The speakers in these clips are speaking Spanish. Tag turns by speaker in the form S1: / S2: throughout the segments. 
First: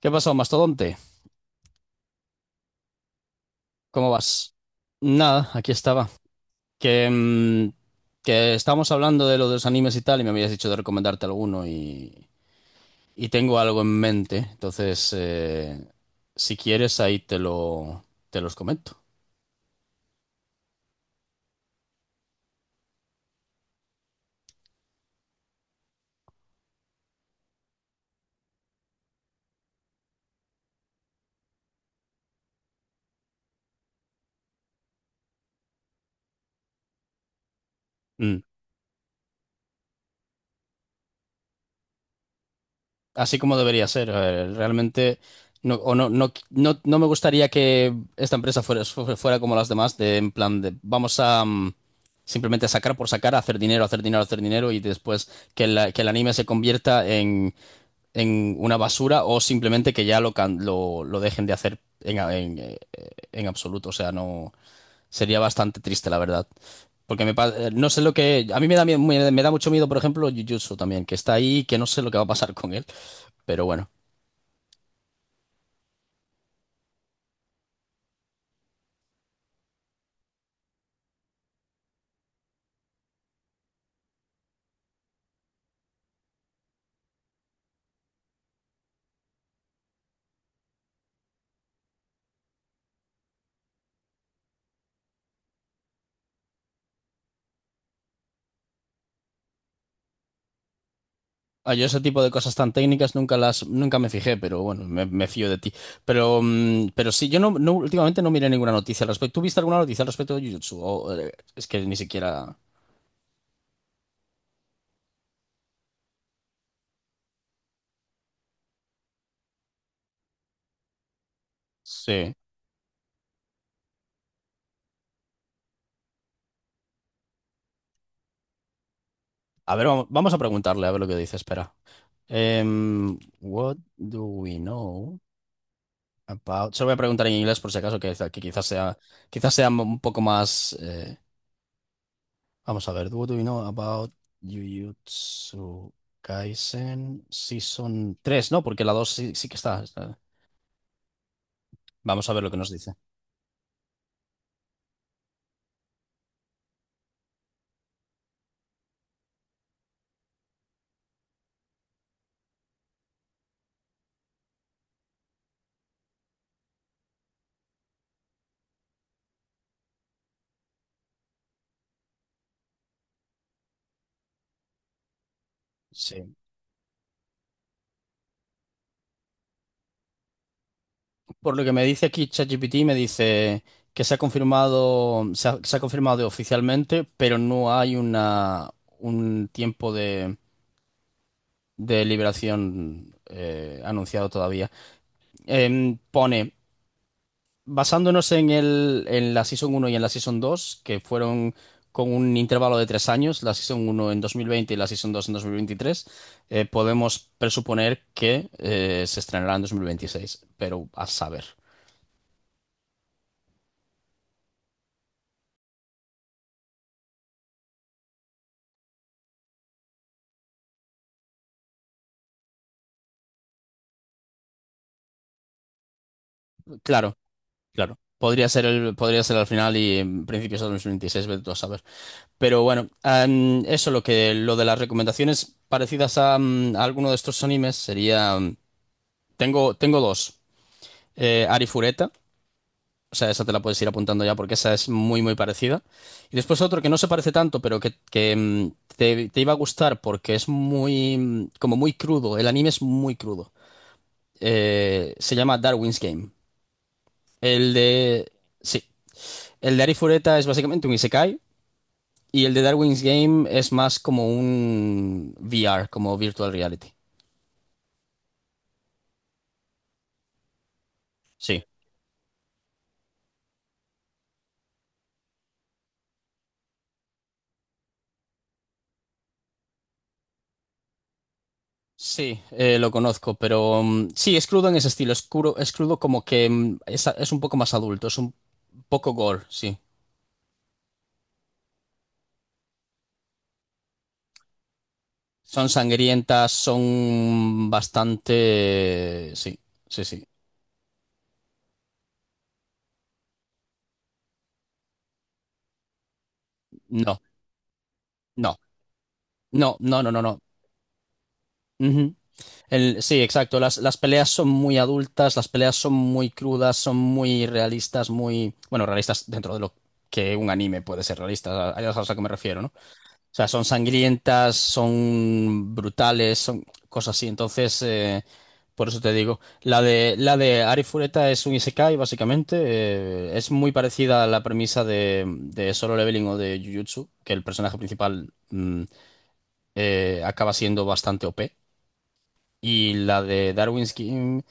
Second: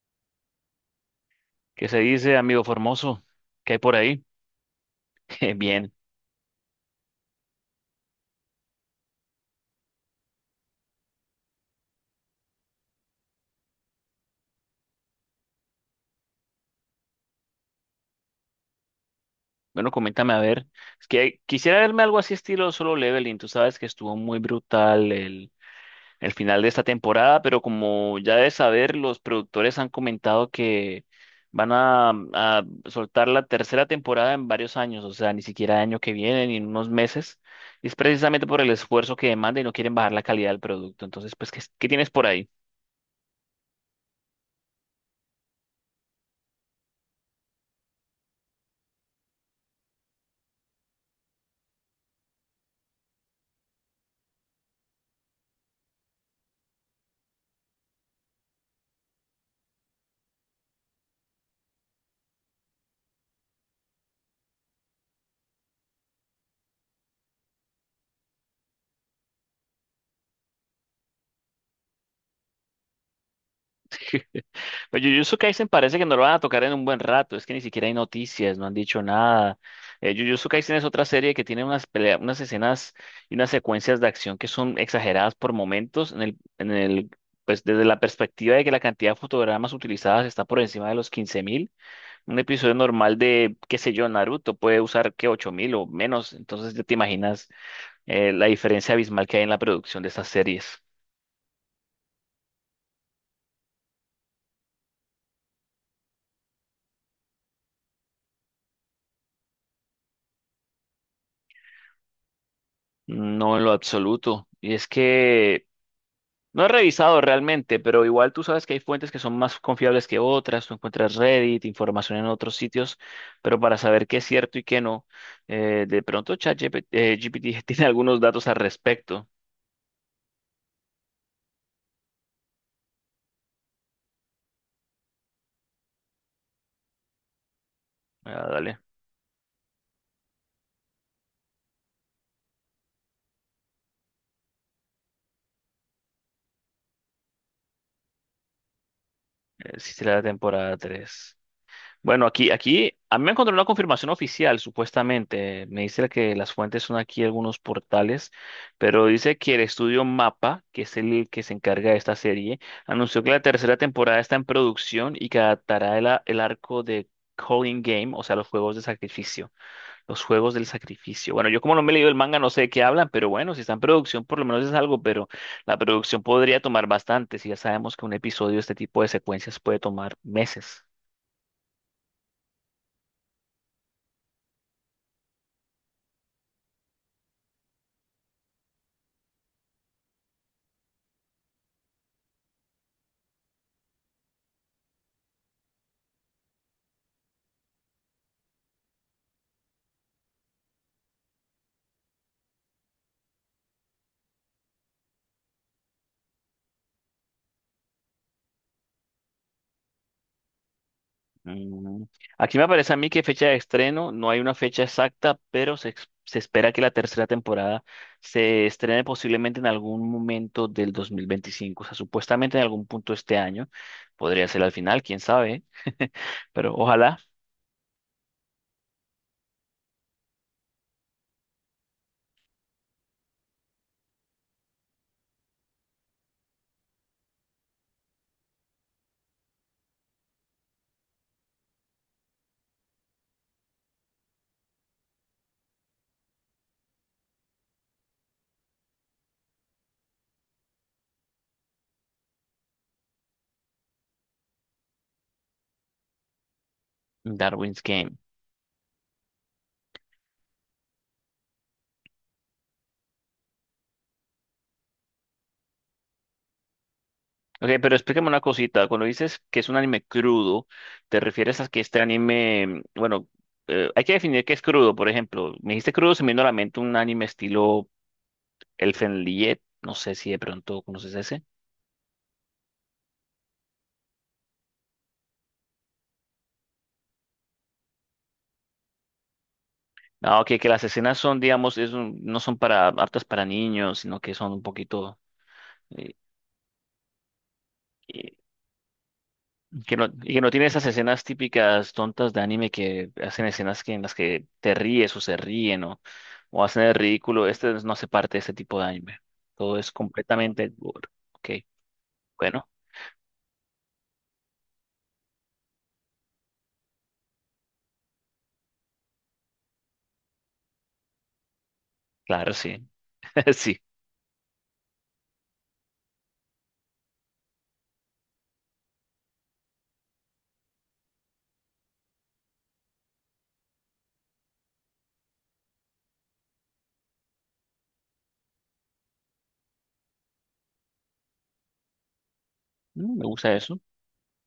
S1: ¿Qué pasó, mastodonte?
S2: ¿Qué se dice, amigo Formoso? ¿Qué hay por
S1: ¿Cómo
S2: ahí?
S1: vas? Nada, aquí
S2: Bien.
S1: estaba. Que, mm, que estábamos hablando de lo de los animes y tal, y me habías dicho de recomendarte alguno y tengo algo en mente. Entonces, si quieres, te los comento.
S2: Bueno, coméntame a ver. Es que quisiera verme algo así estilo Solo Leveling. Tú sabes que estuvo muy brutal el final de esta temporada, pero como ya debes saber, los productores han comentado que van a soltar la tercera temporada en varios años, o sea, ni siquiera año que viene, ni en unos meses. Y es
S1: Mm.
S2: precisamente por el esfuerzo que demanda y no quieren bajar la calidad del producto. Entonces, pues, ¿qué tienes por ahí?
S1: Así como debería ser. A ver, realmente no, o no, no, no, no me gustaría que esta empresa fuera como las demás, de en plan de vamos a simplemente sacar por sacar, hacer dinero, hacer dinero, hacer dinero y después que el anime se convierta en una basura o simplemente que ya lo dejen de hacer en absoluto. O sea, no. Sería bastante triste, la verdad. No sé lo que. A mí me da mucho miedo, por ejemplo, Jujutsu también, que está ahí y que no sé lo que va a pasar con él. Pero bueno.
S2: Pues Jujutsu Kaisen parece que no lo van a tocar en un buen rato, es que ni siquiera hay noticias, no han dicho nada. Jujutsu Kaisen es otra serie que tiene unas peleas, unas escenas y unas secuencias de acción que son exageradas por momentos en el, pues desde la perspectiva de que la cantidad de fotogramas utilizadas está por encima de los quince mil. Un episodio normal de, qué sé yo, Naruto puede usar que 8.000 o menos, entonces ya te imaginas la diferencia abismal que hay en la producción de estas series.
S1: Ah, yo ese tipo de cosas tan técnicas nunca me fijé, pero bueno, me fío de ti. Pero sí, yo últimamente no miré ninguna noticia al respecto. ¿Tú viste alguna noticia al respecto de Jujutsu? Es que ni siquiera.
S2: No, en lo absoluto. Y es que no he revisado realmente, pero igual tú sabes que hay fuentes que son más confiables que otras, tú encuentras Reddit, información en
S1: Sí.
S2: otros sitios, pero para saber qué es cierto y qué no, de pronto ChatGPT GPT tiene algunos datos al respecto.
S1: A ver, vamos a preguntarle a ver lo que dice. Espera. What do we know? About. Se lo voy a preguntar en inglés por si acaso, que
S2: Ah,
S1: quizás
S2: dale,
S1: sea, quizás sea un poco más. Vamos a ver. What do you know about Jujutsu Kaisen Season tres? No, porque la 2 sí, sí que está,
S2: si será
S1: está.
S2: la temporada 3. Bueno,
S1: Vamos a ver lo
S2: aquí,
S1: que nos dice.
S2: aquí, a mí me encontró una confirmación oficial, supuestamente. Me dice que las fuentes son aquí algunos portales, pero dice que el estudio MAPA, que es el que se encarga de esta serie, anunció que la tercera temporada está en producción y que adaptará el arco de Calling Game, o sea, los juegos de sacrificio, los juegos del sacrificio. Bueno, yo como no me he leído el manga, no sé de qué hablan, pero bueno, si está en producción, por lo menos es algo, pero la producción
S1: Sí.
S2: podría tomar bastante, si ya sabemos que un episodio de este tipo de secuencias puede tomar meses.
S1: Por lo que me dice aquí ChatGPT, me dice que se ha confirmado, se ha confirmado oficialmente, pero no hay un tiempo de liberación anunciado todavía. Pone. Basándonos en la Season uno y en la Season 2 que fueron con un intervalo de 3 años, la Season uno en 2020 y la Season 2 en 2023, podemos presuponer que se estrenará en 2026, pero a saber.
S2: Mm. Aquí me parece a mí que fecha de estreno, no hay una fecha exacta, pero se espera que la tercera temporada se estrene posiblemente en algún momento del 2025, o sea, supuestamente en algún punto este año, podría ser al final, quién sabe, pero
S1: Claro,
S2: ojalá.
S1: claro. Podría ser al final y en principios de 2026, vete tú a saber. Pero bueno, eso lo de las recomendaciones parecidas a alguno de estos animes sería. Tengo dos. Arifureta. O sea, esa te la puedes ir apuntando ya porque esa es muy, muy parecida. Y después otro que no se parece tanto, pero te iba a gustar porque es como muy crudo. El anime es muy crudo. Se llama Darwin's Game. El
S2: Darwin's Game.
S1: de... Sí. El de Arifureta es básicamente un isekai y el de Darwin's Game es más como un VR, como virtual reality.
S2: Ok, pero explícame una cosita, cuando dices que es un anime crudo, ¿te
S1: Sí.
S2: refieres a que este anime, bueno, hay que definir qué es crudo? Por ejemplo, me dijiste crudo, se me vino a la mente un anime estilo Elfenlied, no sé si de pronto conoces ese.
S1: Sí, lo conozco, pero sí, es crudo en ese estilo, es crudo como que es un poco más adulto, es un poco gore, sí.
S2: No, que las escenas son, digamos, no son para aptas para niños, sino que son un poquito
S1: Son
S2: eh,
S1: sangrientas, son
S2: eh,
S1: bastante... Sí,
S2: que
S1: sí,
S2: no,
S1: sí.
S2: y que no tiene esas escenas típicas tontas de anime que hacen escenas que en las que te ríes o se ríen o hacen el
S1: No,
S2: ridículo. Este no hace parte de
S1: no,
S2: este tipo de anime.
S1: no,
S2: Todo es
S1: no, no, no, no.
S2: completamente gore. Ok,
S1: Ujú.
S2: bueno,
S1: Sí, exacto. Las peleas son muy adultas, las peleas son muy crudas, son muy realistas, muy... Bueno, realistas dentro de lo que un anime puede ser realista, a eso es a lo que me
S2: claro,
S1: refiero, ¿no? O
S2: sí,
S1: sea, son
S2: sí.
S1: sangrientas, son brutales, son cosas así. Entonces, por eso te digo, la de Ari Fureta es un isekai, básicamente. Es muy parecida a la premisa de Solo Leveling o de Jujutsu, que el personaje principal acaba siendo bastante OP. Y
S2: Mm,
S1: la
S2: me
S1: de
S2: gusta eso.
S1: Darwin's Game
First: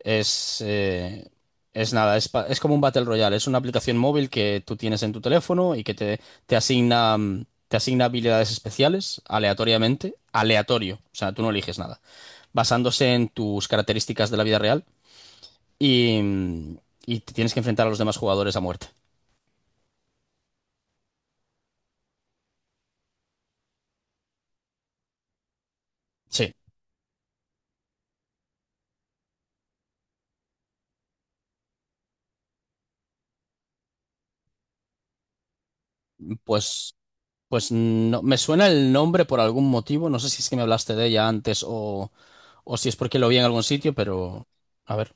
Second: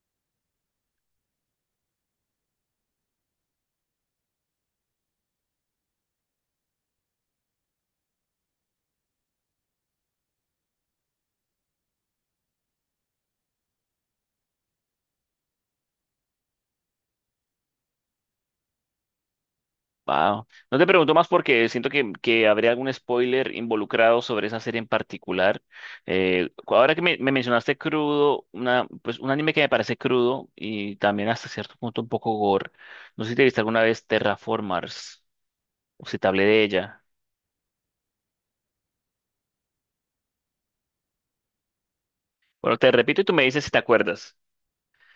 S1: es, eh, es nada, es como un Battle Royale, es una aplicación móvil que tú tienes en tu teléfono y te asigna, te asigna habilidades especiales aleatoriamente, aleatorio, o sea, tú no eliges nada, basándose en tus características de la vida real y, mm, y te tienes que enfrentar a los demás jugadores a muerte.
S2: Wow. No te pregunto más porque siento que habría algún spoiler involucrado sobre esa serie en particular.
S1: Sí,
S2: Ahora que me mencionaste crudo, una, pues un anime que me parece crudo y también hasta cierto punto un poco gore. No sé si te viste alguna vez Terraformars o si te hablé de
S1: pues,
S2: ella.
S1: pues no, me suena el nombre por algún motivo, no sé si es que me hablaste de ella antes o
S2: Bueno,
S1: si
S2: te
S1: es porque
S2: repito y
S1: lo
S2: tú
S1: vi
S2: me
S1: en algún
S2: dices si te
S1: sitio,
S2: acuerdas.
S1: pero... A ver.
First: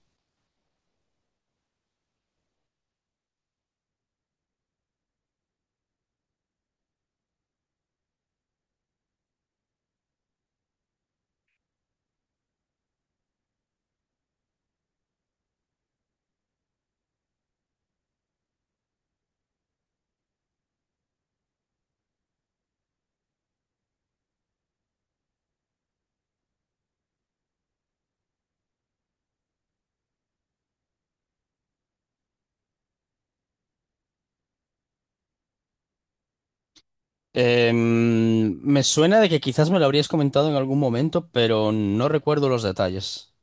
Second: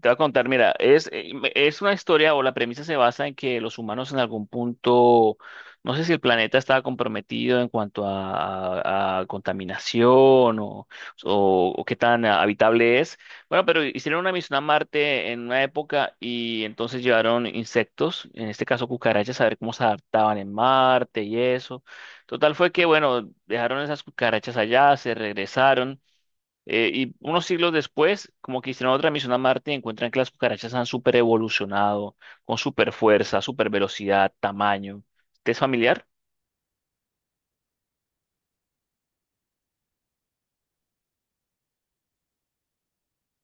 S2: Te voy a contar, mira, es una historia o la premisa se basa en que los humanos en algún punto, no sé si el planeta estaba comprometido en cuanto a contaminación o, o qué tan habitable es. Bueno, pero hicieron una misión a Marte en una época y entonces llevaron insectos, en este caso cucarachas, a ver cómo se adaptaban en Marte y eso. Total fue que, bueno, dejaron esas cucarachas allá, se regresaron. Y unos siglos después, como que hicieron otra misión a Marte y encuentran que las cucarachas han super evolucionado, con super fuerza, super velocidad, tamaño. ¿Te es familiar?
S1: Me suena de que quizás me lo habrías comentado en algún momento, pero no recuerdo los detalles.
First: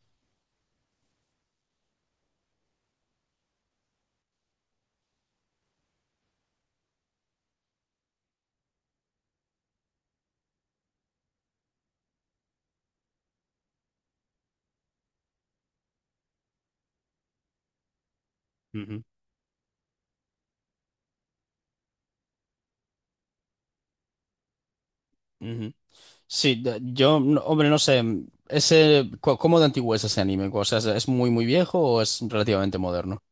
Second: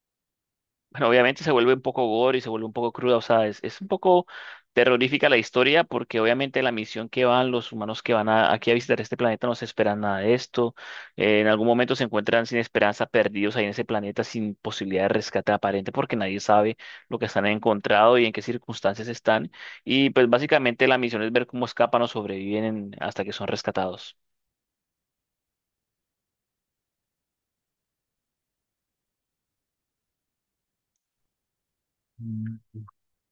S2: Bueno, obviamente se vuelve un poco gore y se vuelve un poco cruda, o sea, es un poco terrorífica la historia porque obviamente la misión que van los humanos que van aquí a visitar este planeta no se esperan nada de esto, en algún momento se encuentran sin esperanza, perdidos ahí en ese planeta sin posibilidad de rescate aparente porque nadie sabe lo que están encontrado y en qué
S1: Ujú,
S2: circunstancias están y pues básicamente la misión es ver cómo escapan o sobreviven hasta que son rescatados.
S1: ujú. Sí, de- yo, no- hombre, no sé, ¿cómo de antiguo es ese anime? O sea, es muy, muy viejo o es relativamente moderno?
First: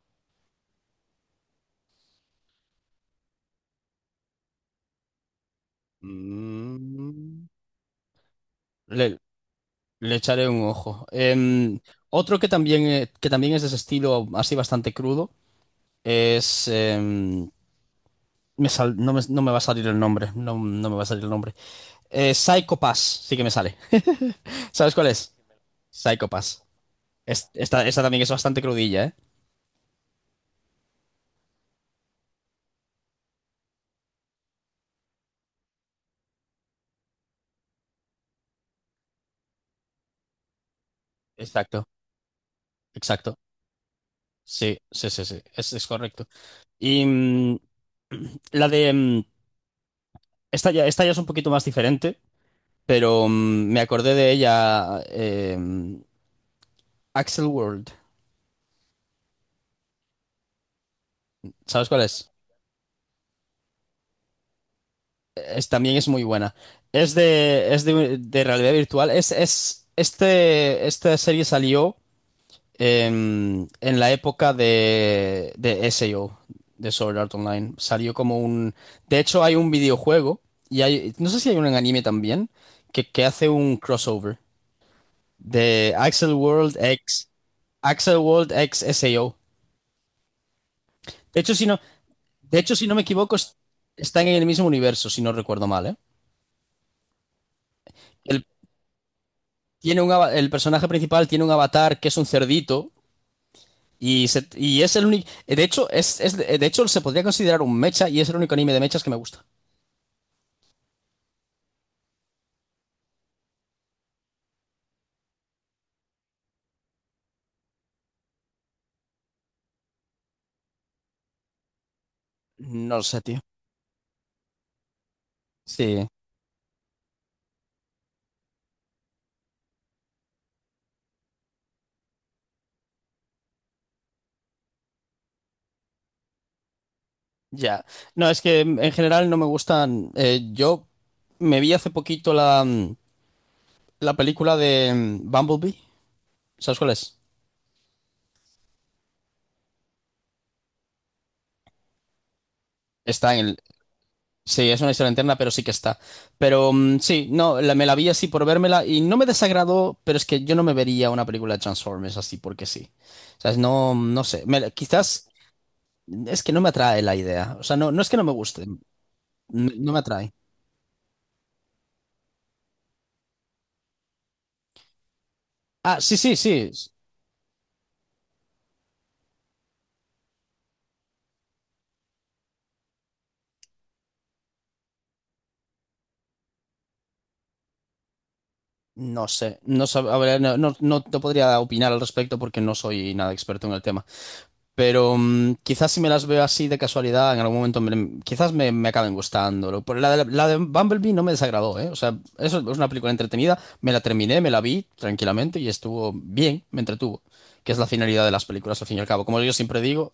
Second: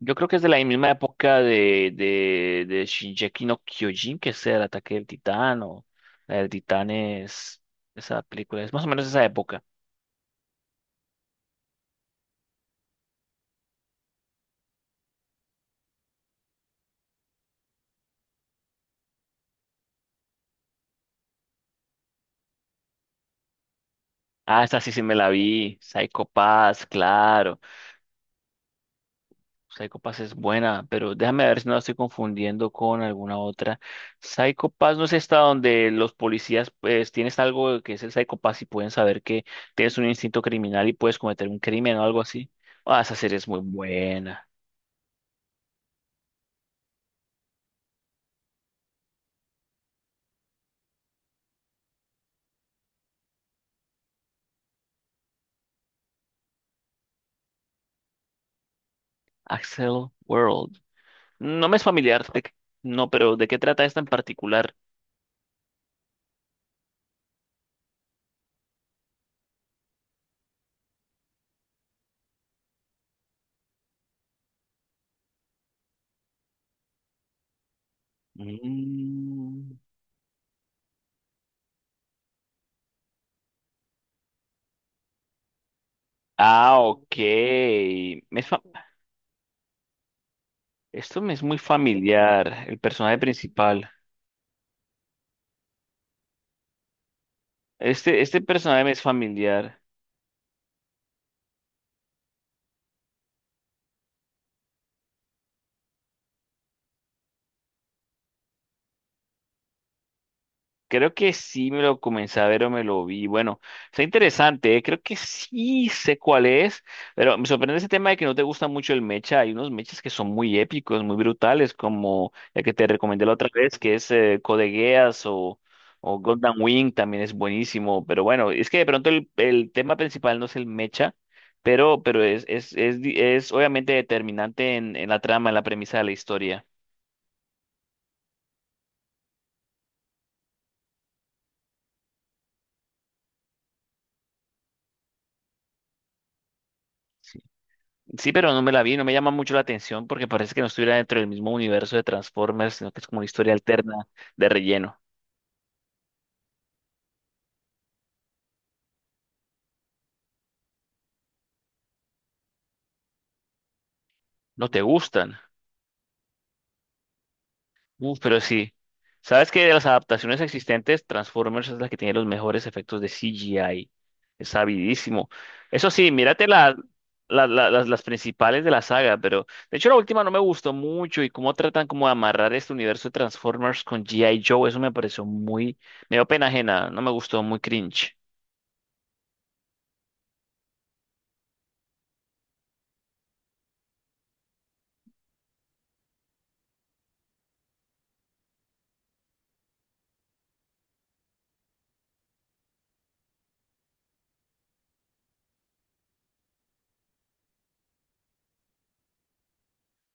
S2: Yo creo que es de la misma época de Shingeki no Kyojin, que es el ataque del titán o la del titán
S1: Mm,
S2: es esa película, es más o menos
S1: Le,
S2: esa época.
S1: le echaré un ojo. Otro que también es de ese estilo así bastante crudo es... em, me sal- no me, no me va a salir el nombre, no me va a salir el nombre. Psycho Pass, sí que me sale.
S2: Ah, esta sí
S1: ¿Sabes
S2: sí
S1: cuál
S2: me la
S1: es?
S2: vi, Psycho
S1: Psycho Pass.
S2: Pass,
S1: Es-
S2: claro.
S1: esta, esta también es bastante crudilla, ¿eh?
S2: Psycho Pass es buena, pero déjame ver si no la estoy confundiendo con alguna otra. Psycho Pass no es esta donde los policías pues tienes algo que es el Psycho Pass y pueden saber que tienes un instinto criminal y puedes cometer un
S1: Exacto,
S2: crimen o algo así. Ah, esa
S1: exacto.
S2: serie es muy buena.
S1: Sí, sí, sí, sí. Es correcto. Y mm, la de. mm, esta ya es un poquito más diferente, pero me acordé de ella. Axel World.
S2: Axel World. No me es
S1: ¿Sabes cuál
S2: familiar,
S1: es?
S2: no, pero ¿de qué trata esta en particular?
S1: También es muy buena. Es de realidad virtual. Esta serie salió en la época de SAO, de Sword Art Online. Salió como un... De hecho, hay un
S2: Mm.
S1: videojuego, y hay... No sé si hay un anime también, que hace un crossover de Axel World
S2: Ah, ok.
S1: X... Axel
S2: Me es
S1: World
S2: fa-
S1: X SAO.
S2: Esto me
S1: De
S2: es
S1: hecho,
S2: muy
S1: si no, de
S2: familiar,
S1: hecho,
S2: el
S1: si no me
S2: personaje
S1: equivoco,
S2: principal.
S1: está en el mismo universo, si no recuerdo mal, ¿eh?
S2: Este
S1: El,
S2: personaje me es familiar.
S1: el personaje principal tiene un avatar que es un cerdito. Y es el único. De hecho, de hecho, se podría considerar un mecha y es el único anime de mechas que me gusta.
S2: Creo que sí me lo comencé a ver o me lo vi. Bueno, está interesante, ¿eh? Creo que sí sé cuál es, pero me sorprende ese tema de que no te gusta mucho el mecha. Hay unos mechas que son muy épicos, muy brutales, como el que te
S1: No lo sé,
S2: recomendé la
S1: tío.
S2: otra vez, que es Code Geass
S1: Sí,
S2: o Gundam Wing, también es buenísimo. Pero bueno, es que de pronto el tema principal no es el mecha, pero es obviamente determinante en la trama, en la premisa de la historia.
S1: ya. No, es que en general no me gustan. Yo me vi hace poquito la película de Bumblebee. ¿Sabes cuál es?
S2: Sí, pero no me la vi, no me llama mucho la atención porque parece que no estuviera dentro del mismo universo de Transformers, sino que es como una
S1: Está en
S2: historia
S1: el.
S2: alterna de
S1: Sí, es una
S2: relleno.
S1: historia interna, pero sí que está. Pero sí, no, me la vi así por vérmela y no me desagradó, pero es que yo no me vería una película de Transformers así porque sí. O sea, no, no sé.
S2: No te
S1: Quizás.
S2: gustan.
S1: Es que no me atrae la idea. O sea, no, no es que
S2: Uf,
S1: no me
S2: pero
S1: guste,
S2: sí. ¿Sabes que de las
S1: no me atrae.
S2: adaptaciones existentes, Transformers es la que tiene los mejores efectos de CGI? Es sabidísimo. Eso
S1: Ah,
S2: sí,
S1: sí, sí,
S2: mírate
S1: sí.
S2: las principales de la saga, pero de hecho la última no me gustó mucho y cómo tratan como de amarrar este universo de Transformers con G.I. Joe, eso me pareció muy, me dio pena ajena, no me gustó, muy cringe.
S1: No sé, a ver, no te podría opinar al respecto porque no soy nada experto en el tema. Pero quizás si me las veo así de casualidad, en algún momento quizás me acaben gustando. La de Bumblebee no me desagradó, ¿eh? O sea, eso es una película entretenida. Me la terminé, me la vi tranquilamente y estuvo bien, me entretuvo. Que es la finalidad de las películas, al fin y al cabo. Como yo siempre digo,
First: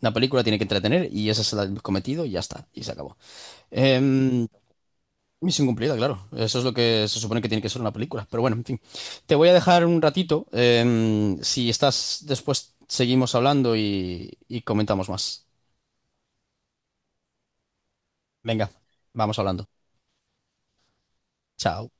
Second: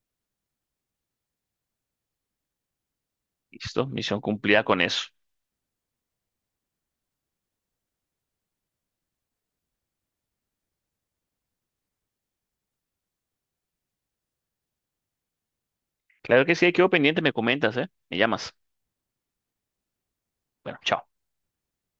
S1: una película tiene que entretener y ese es el cometido y ya está, y se acabó.
S2: Listo, misión
S1: Em,
S2: cumplida con eso.
S1: Misión cumplida, claro. Eso es lo que se supone que tiene que ser una película. Pero bueno, en fin. Te voy a dejar un ratito. Si estás después, seguimos hablando y comentamos más.
S2: Claro que sí, quedo pendiente, me comentas, ¿eh? Me llamas.
S1: Venga, vamos hablando.
S2: Bueno, chao.
S1: Chao.